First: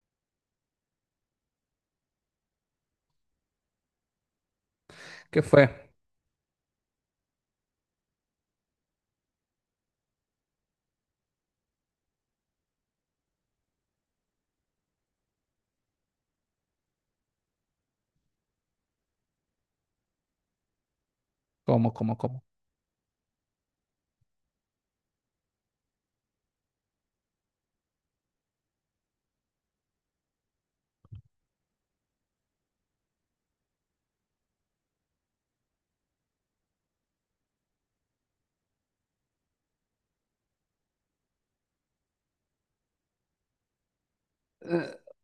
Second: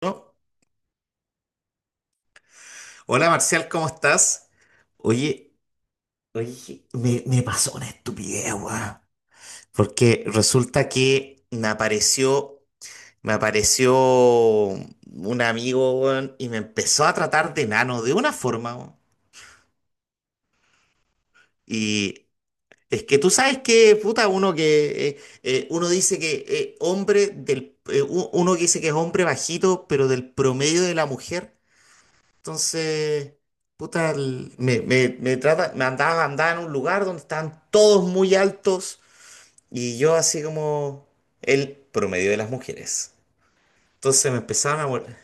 ¿No? Hola, Marcial, ¿cómo estás? ¿Qué Oye, fue? oye, me pasó una estupidez, weón. Porque resulta que me apareció un amigo, weón, y me empezó a tratar de nano de una forma, weón. ¿Cómo, cómo, Y cómo? es que tú sabes que, puta, uno dice que hombre uno que dice que es hombre bajito, pero del promedio de la mujer. Entonces, puta, el- me trata, me andaba, andaba en un lugar donde estaban todos muy altos, y yo así como el promedio de las mujeres. Entonces me empezaron a... vol-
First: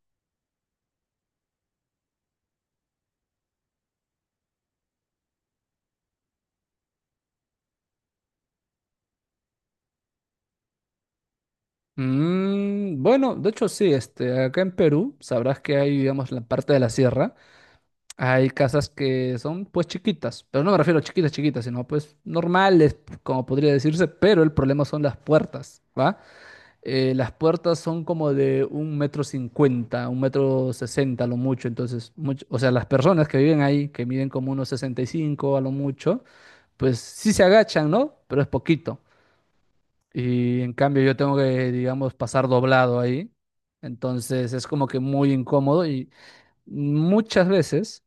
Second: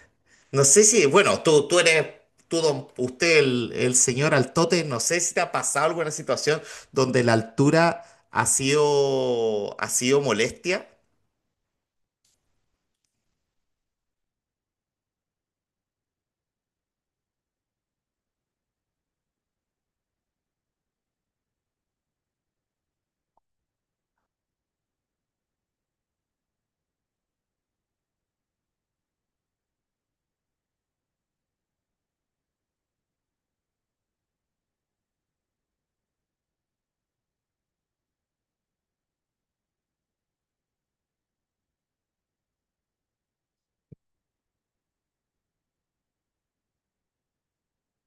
no sé si, bueno, tú eres, tú, don- usted, el señor Altote, no sé si te ha pasado alguna situación donde la altura ha sido molestia. Bueno, de hecho sí, este, acá en Perú sabrás que hay, digamos, la parte de la sierra, hay casas que son pues chiquitas, pero no me refiero a chiquitas, chiquitas, sino pues normales, como podría decirse, pero el problema son las puertas, ¿va? Las puertas son como de un metro cincuenta, un metro sesenta a lo mucho, entonces, o sea, las personas que viven ahí, que miden como unos sesenta y cinco a lo mucho, pues sí se agachan, ¿no? Pero es poquito. Y en cambio yo tengo que, digamos, pasar doblado ahí. Entonces es como que muy incómodo y muchas veces,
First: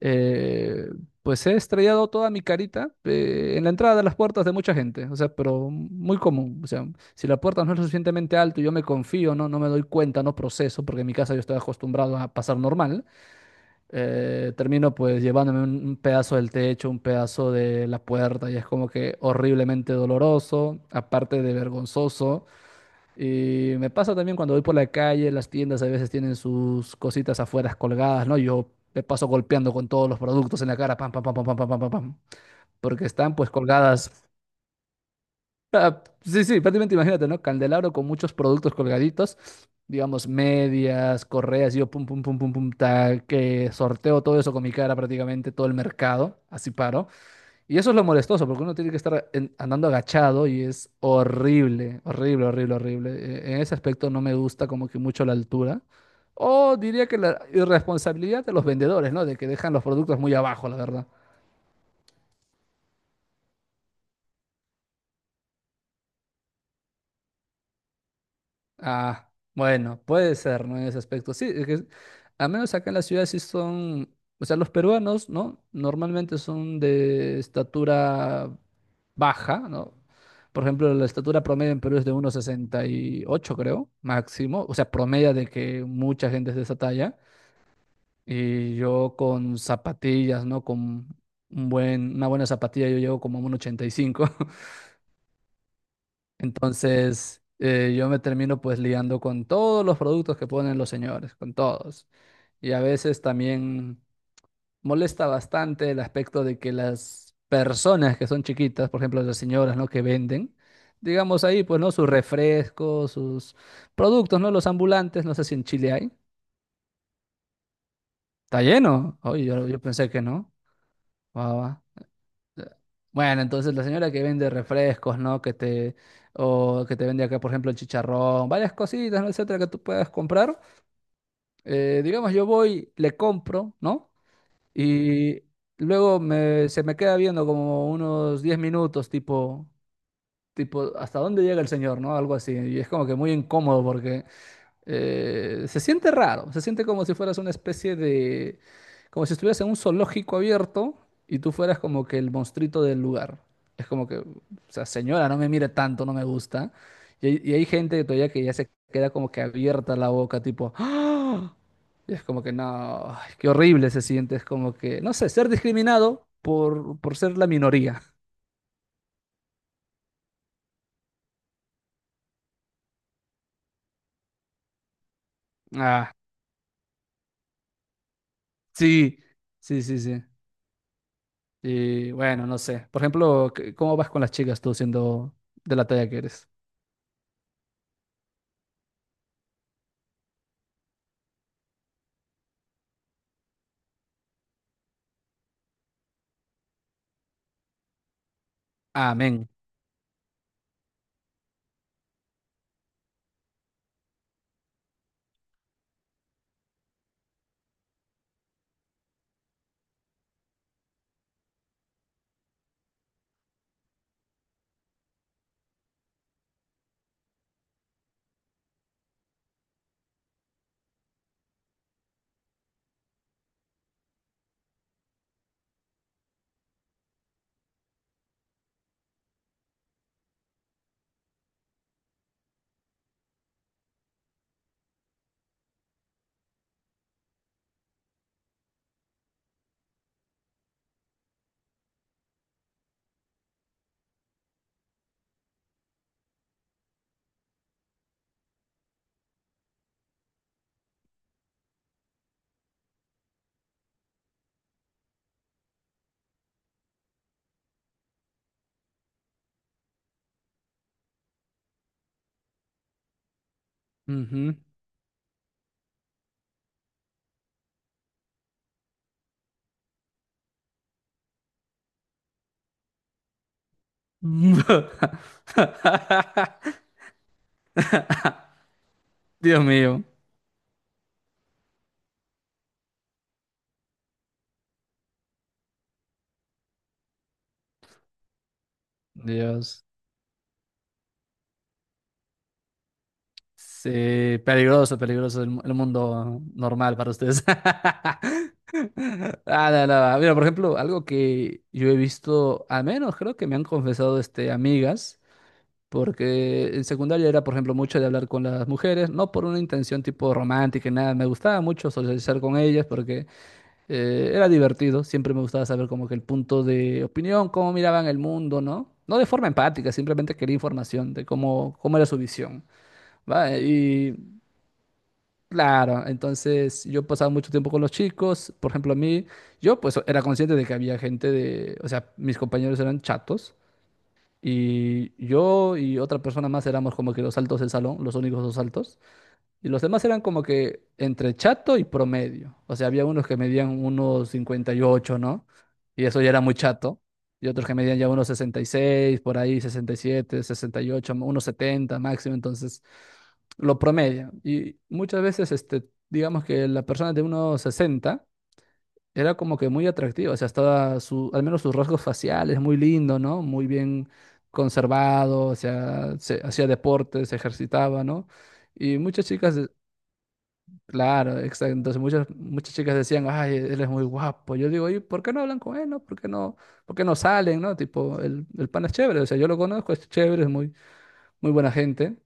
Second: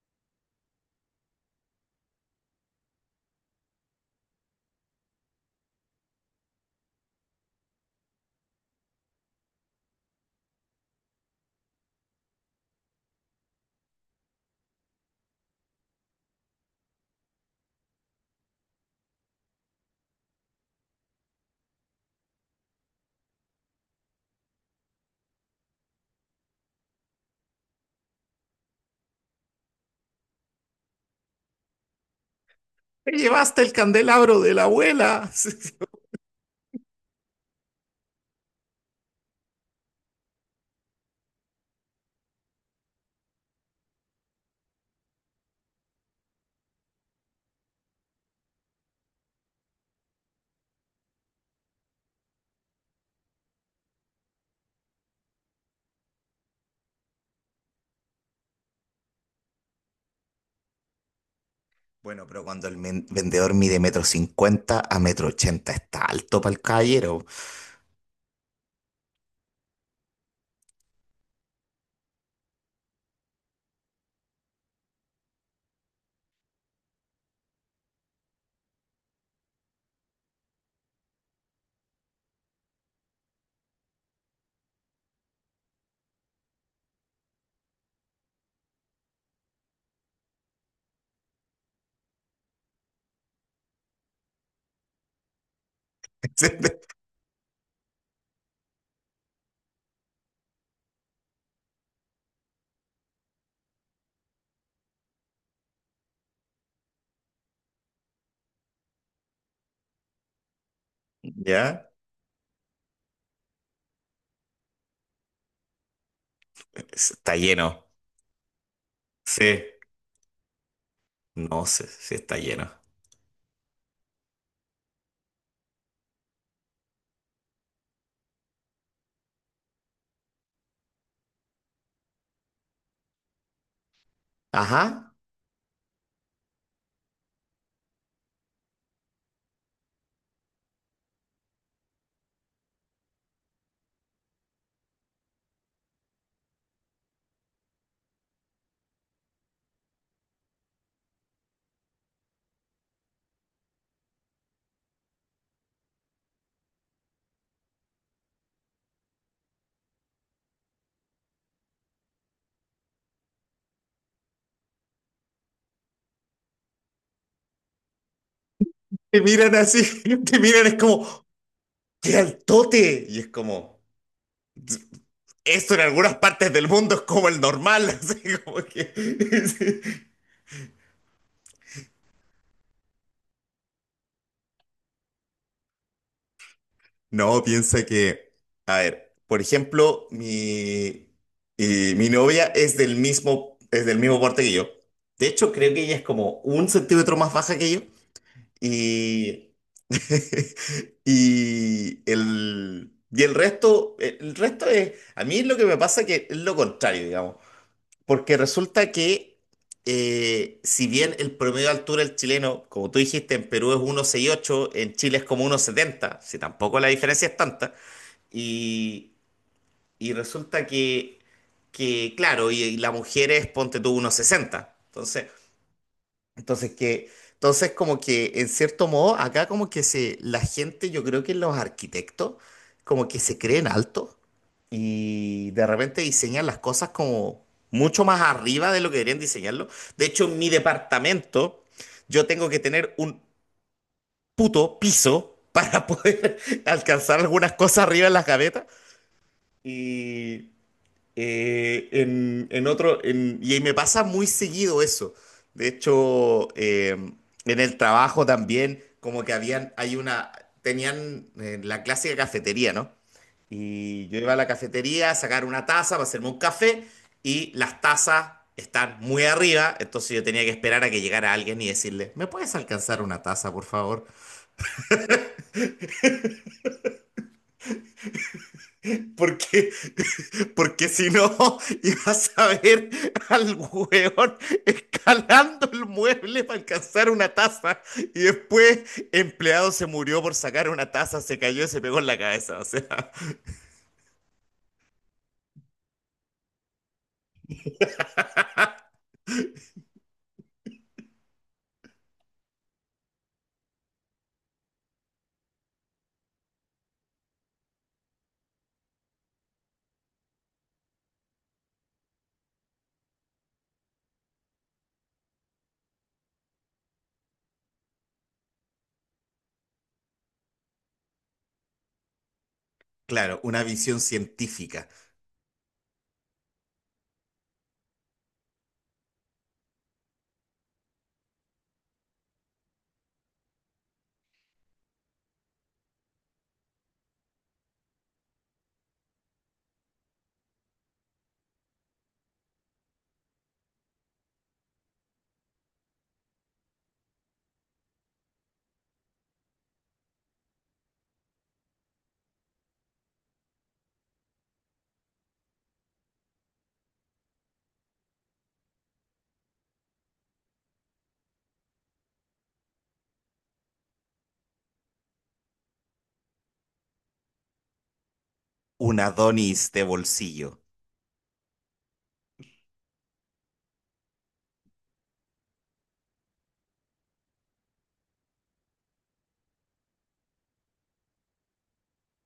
eh, pues he estrellado toda mi carita en la entrada de las puertas de mucha gente. O sea, pero muy común. O sea, si la puerta no es lo suficientemente alta y yo me confío, no, no me doy cuenta, no proceso, porque en mi casa yo estoy acostumbrado a pasar normal, termino pues llevándome un pedazo del techo, un pedazo de la puerta y es como que horriblemente doloroso, aparte de vergonzoso. Y me pasa también cuando voy por la calle, las tiendas a veces tienen sus cositas afuera colgadas, ¿no? Yo me paso golpeando con todos los productos en la cara, pam, pam, pam, pam, pam, pam, pam, pam, pam, porque Te están pues llevaste el colgadas. candelabro de la abuela. Sí, sí, prácticamente imagínate, ¿no? Candelabro con muchos productos colgaditos, digamos, medias, correas, yo pum, pum, pum, pum, pum, tal, que sorteo todo eso con mi cara prácticamente, todo el mercado, así paro. Y eso es lo molestoso, porque uno tiene que estar andando agachado y es horrible, horrible, horrible, horrible. En ese aspecto no me gusta como que mucho la altura. O diría que la irresponsabilidad de los vendedores, ¿no? De que dejan los productos muy abajo, la verdad. Bueno, pero cuando vendedor mide 1,50 m a 1,80 m, está alto para el caballero. Ah, bueno, puede ser, ¿no? En ese aspecto. Sí, es que al menos acá en la ciudad sí son, o sea, los peruanos, ¿no? Normalmente son de estatura baja, ¿no? Por ejemplo, la estatura promedio en Perú es de uno sesenta y ocho, creo, máximo. O sea, promedio de que mucha gente es de esa talla. Y yo con zapatillas, ¿no? Con un buen, una buena zapatilla yo llego como a un uno ochenta y cinco. Entonces, yo me termino pues liando con todos los productos que ponen los señores, con todos. Y a veces también molesta bastante el aspecto de que las personas que son chiquitas, por ejemplo, las señoras, ¿no? Que venden, digamos ahí, pues, ¿no? ¿Ya? Sus refrescos, sus productos, ¿no? Los ambulantes, no sé si en Chile hay. Está lleno. Está lleno. Oye, Sí. yo pensé que no. Guau, No sé guau. si está lleno. Bueno, entonces la señora que vende refrescos, ¿no? O que te vende acá, por ejemplo, el chicharrón, varias cositas, ¿no? Etcétera, que tú puedas comprar. Digamos, yo voy, le compro, ¿no? Ajá. Y luego se me queda viendo como unos 10 minutos, tipo, ¿hasta dónde llega el señor, ¿no? Algo así. Y es como que muy incómodo porque se siente raro, se siente como si fueras una especie de, como si estuvieras en un zoológico abierto y tú fueras como que el monstruito del lugar. Es como que, o sea, señora, no me mire tanto, no me gusta. Y, hay gente que todavía que ya se queda como que abierta la boca, tipo, ¡Ah! Y es como que no, ay, qué horrible se siente, es como que, no sé, ser discriminado por ser la minoría. Te miran así, te miran, es como, ¡qué altote! Y es como, esto en Ah, algunas partes del mundo es como el normal, así como que. sí, sí, sí, sí. Y bueno, no sé. Por ejemplo, ¿cómo vas con las chicas tú siendo de la talla que eres? No, piensa que, a ver, por ejemplo, y mi novia es del mismo porte que yo. De hecho, creo que ella es como 1 centímetro más baja que yo. Amén. Y, a mí lo que me pasa que es lo contrario, digamos. Porque resulta que, si bien el promedio de altura del chileno, como tú dijiste, en Perú es 1,68, en Chile es como 1,70, si tampoco la diferencia es tanta, y, y resulta que, claro, y la mujer es, ponte tú, unos sesenta. Entonces como que en cierto modo, acá como que la gente, yo creo que los arquitectos, como que se creen altos y de repente diseñan las cosas como mucho más arriba de lo que deberían diseñarlo. De hecho, en mi departamento, yo tengo que tener un puto piso para poder alcanzar algunas cosas arriba en las gavetas. Y, y me pasa muy seguido eso. De hecho, en el trabajo también, como que tenían la clásica cafetería, ¿no? Y yo iba a la Ujú. cafetería a sacar una taza para hacerme un café, y las tazas están muy arriba, entonces yo tenía que esperar a que llegara alguien y decirle, ¿me puedes alcanzar una taza, por favor? Dios Porque mío. porque si no, ibas a ver al hueón escalando el mueble para alcanzar una taza. Y después, empleado Dios. se murió por sacar una taza, se cayó y se pegó en la cabeza. O sea, Sí, peligroso, peligroso el mundo normal para ustedes. Ah, no, no. Mira, por ejemplo, algo que yo he visto, al menos creo que me han confesado este, amigas. Porque en secundaria era, por ejemplo, mucho de hablar con las mujeres, no por una intención tipo romántica y nada, me gustaba mucho socializar con ellas porque era divertido, siempre me gustaba saber como que el punto de opinión, cómo miraban el mundo, ¿no? No de forma empática, simplemente quería información de cómo era su visión, claro, ¿va? una visión Y científica. claro, entonces yo pasaba mucho tiempo con los chicos, por ejemplo, a mí, yo pues era consciente de que había gente de, o sea, mis compañeros eran chatos. Y yo y otra persona más éramos como que los altos del salón, los únicos dos altos. Y los demás eran como que entre chato y promedio. O sea, había unos que medían unos cincuenta y ocho, ¿no? Y eso ya era muy chato. Y otros que medían ya unos sesenta y seis, por ahí sesenta, sesenta y siete, sesenta y ocho, unos 70 máximo. Entonces, lo promedio. Y muchas veces, este, digamos que la persona de unos 60 era como que muy atractiva, o sea, estaba su, al menos sus rasgos faciales, muy lindo, ¿no? Muy bien conservado, o sea, hacía deporte, se ejercitaba, ¿no? Y Un muchas chicas, Adonis de bolsillo. claro, exacto, entonces muchas, muchas chicas decían, ay, él es muy guapo. Yo digo, ¿y por qué no hablan con él, no? ¿Por qué no salen, no? Tipo, el pan es chévere, o sea, yo lo conozco, es chévere, es muy, muy buena gente.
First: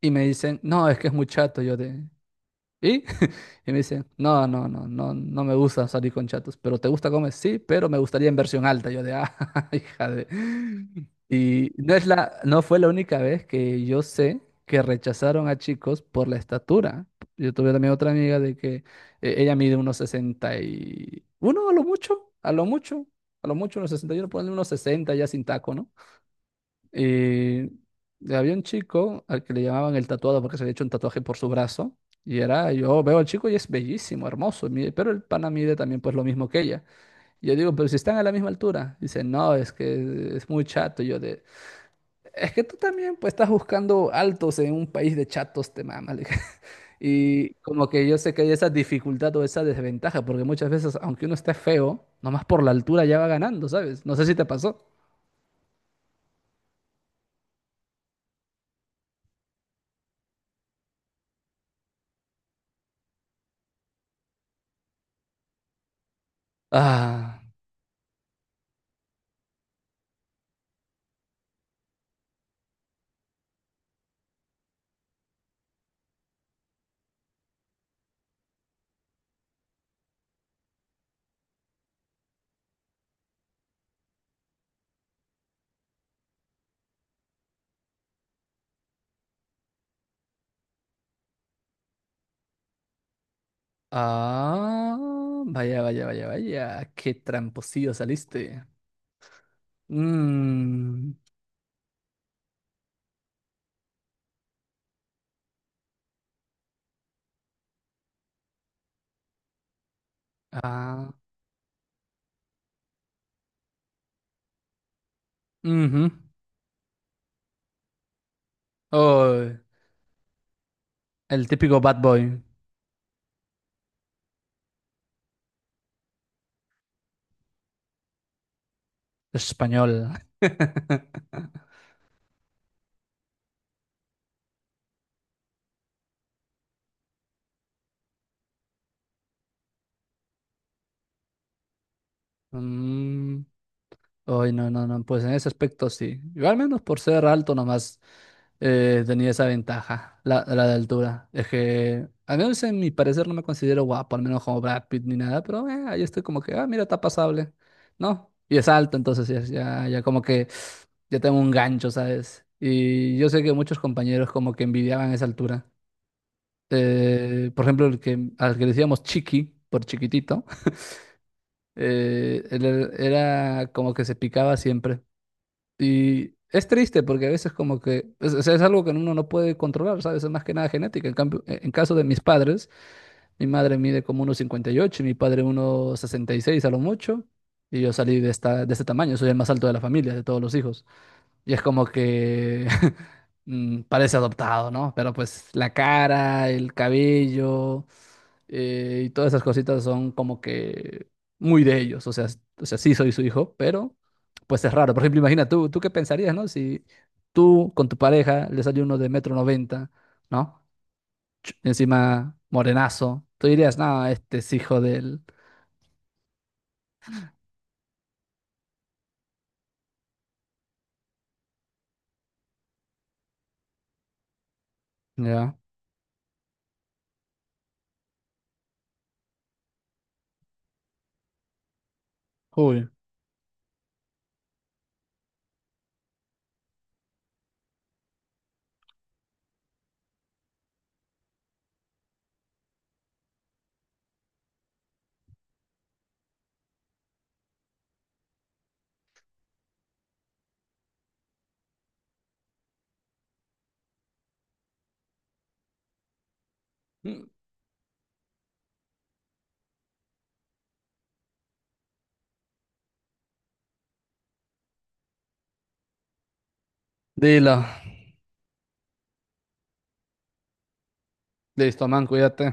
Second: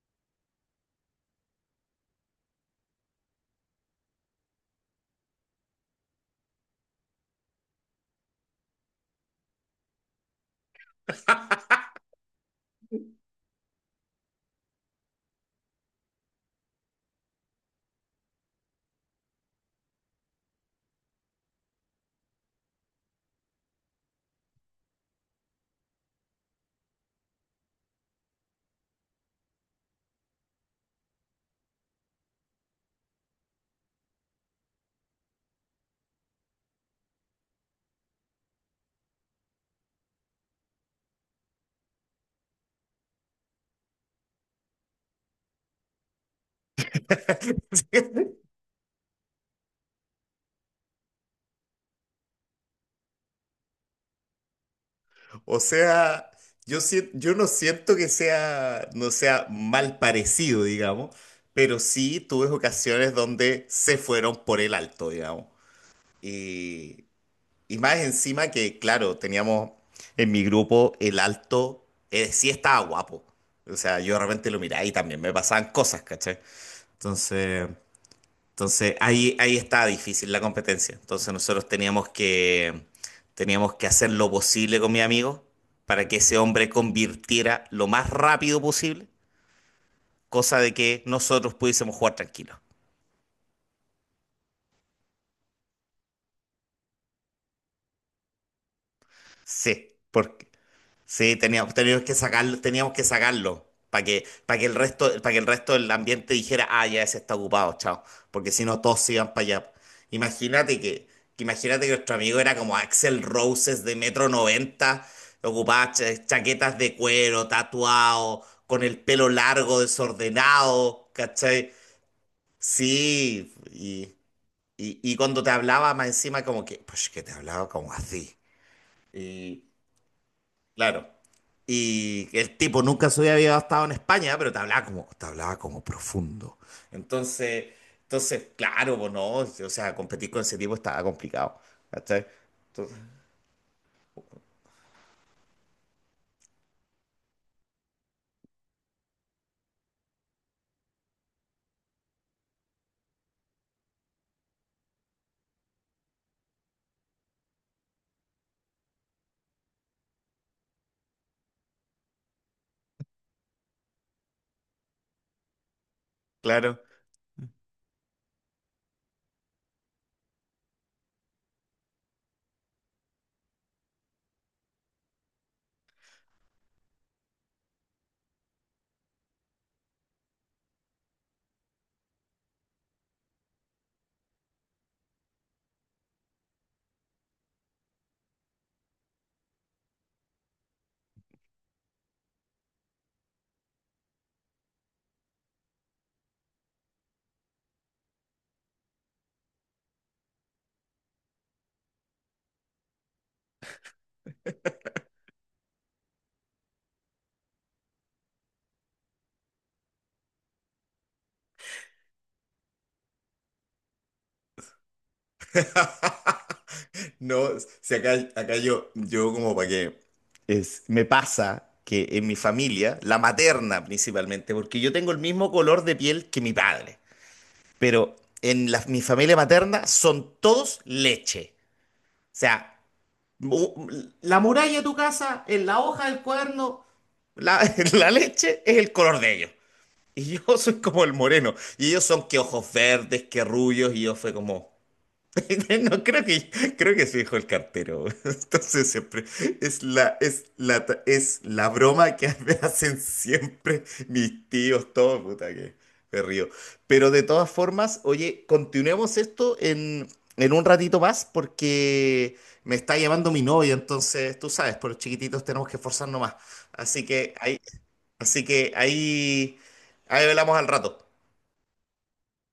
Y me dicen, no, es que es muy chato, yo de, ¿y? Y me dice, no, no, no, no, no me gusta salir con chatos, pero ¿te gusta comer? Sí, pero me gustaría en versión alta. Yo de, ah, hija de... Y no fue la única vez que yo sé que rechazaron a chicos por la estatura. Yo tuve también otra amiga de que ella mide unos 61 a lo mucho, a lo mucho, a lo mucho unos 61, ponle unos 60 ya sin taco, ¿no? Y había un chico al que le llamaban el tatuado porque se había hecho un tatuaje por su brazo. Yo veo al chico y es bellísimo, hermoso, y pero el pana mide también pues lo mismo que ella. Y yo digo, pero si están a la misma altura. Dice, no, es que es muy chato. Y yo de, es que tú también pues estás buscando altos en un país de chatos, te mama. Le dije. Y como que yo sé que hay esa dificultad o esa desventaja, porque muchas veces, aunque uno esté feo, nomás por la altura ya va ganando, ¿sabes? No sé si te pasó. O sea, yo no siento que sea, no sea mal parecido, digamos, pero sí tuve ocasiones donde se fueron por el alto, digamos. Y, Ah. y más encima que, claro, teníamos en mi grupo el alto, sí estaba guapo. O sea, yo de repente lo miraba y también me pasaban cosas, ¿cachai? Entonces, entonces ahí, ahí estaba difícil la competencia. Entonces nosotros teníamos que hacer lo posible con mi amigo para que ese hombre convirtiera lo más rápido posible, cosa de que nosotros pudiésemos jugar tranquilos. Ah, vaya, vaya, vaya, vaya. Qué tramposillo saliste. Sí, por- Mm, Sí, teníamos que sacarlo para que el resto del ambiente dijera, ah, ya ese está ocupado, chao. Porque si no, todos se iban para allá. Imagínate que, ah, imagínate que nuestro amigo era como Axel Roses de 1,90 m, ocupaba ujú. Chaquetas de cuero, tatuado, con el pelo Oh, largo, desordenado, el ¿cachai? típico bad boy Sí, y cuando te hablaba más encima como que, pues que te hablaba como así. Y, español. Claro. Y el tipo nunca se había estado en España, pero te hablaba como profundo. Entonces, claro, pues no, o sea, competir con ese tipo estaba complicado. ¿Cachai? Entonces, Mm, Ay, no, no, no. Pues en ese aspecto sí. Yo al menos por ser alto nomás. Tenía esa ventaja, la de altura. Es que, al menos en mi parecer, no me considero guapo, al menos como Brad Pitt ni nada, pero ahí estoy como que, ah, mira, está pasable, ¿no? Y es alto, entonces ya, ya, ya como que ya tengo un gancho, ¿sabes? Y yo sé que muchos compañeros como que envidiaban esa altura. claro. Por ejemplo, al que le decíamos Chiqui, por chiquitito, él era como que se picaba siempre. Y es triste porque a veces como que o es algo que uno no puede controlar, ¿sabes? Es más que nada genética. En cambio, en caso de mis padres, mi madre mide como uno cincuenta y ocho y mi padre uno sesenta y seis a lo mucho. Y yo salí de este tamaño, soy el más alto de la familia, de todos los hijos. Y es como que parece adoptado, ¿no? Pero pues la cara, el cabello y todas esas cositas son como que muy de ellos. O sea, o sea, sí soy su hijo, pero pues es raro. Por ejemplo, imagina tú, ¿tú qué pensarías, ¿no? Si tú con tu pareja le sale uno de metro noventa, ¿no? Encima morenazo. Tú dirías, no, este es hijo del... No, si acá yo, yo como para que es, me pasa que en mi familia, la materna principalmente, porque yo tengo el mismo Ya. color de piel que mi padre, pero mi familia materna son todos leche. O sea, Uy. mu- la muralla de tu casa, en la hoja del cuaderno, la, la leche es el color de ellos. Y yo soy como el moreno. Y ellos son que ojos verdes, que rubios. Y yo fue como, no, creo que se dijo el cartero. Entonces siempre es la broma que me hacen siempre mis tíos, todo, puta que me río. Pero de Mm. todas formas, oye, continuemos esto en un ratito más, porque me está llamando mi novia, entonces tú sabes, por los chiquititos tenemos que esforzarnos más. Así que Dilo. ahí, así que ahí, ahí hablamos al rato. Listo, man, cuídate.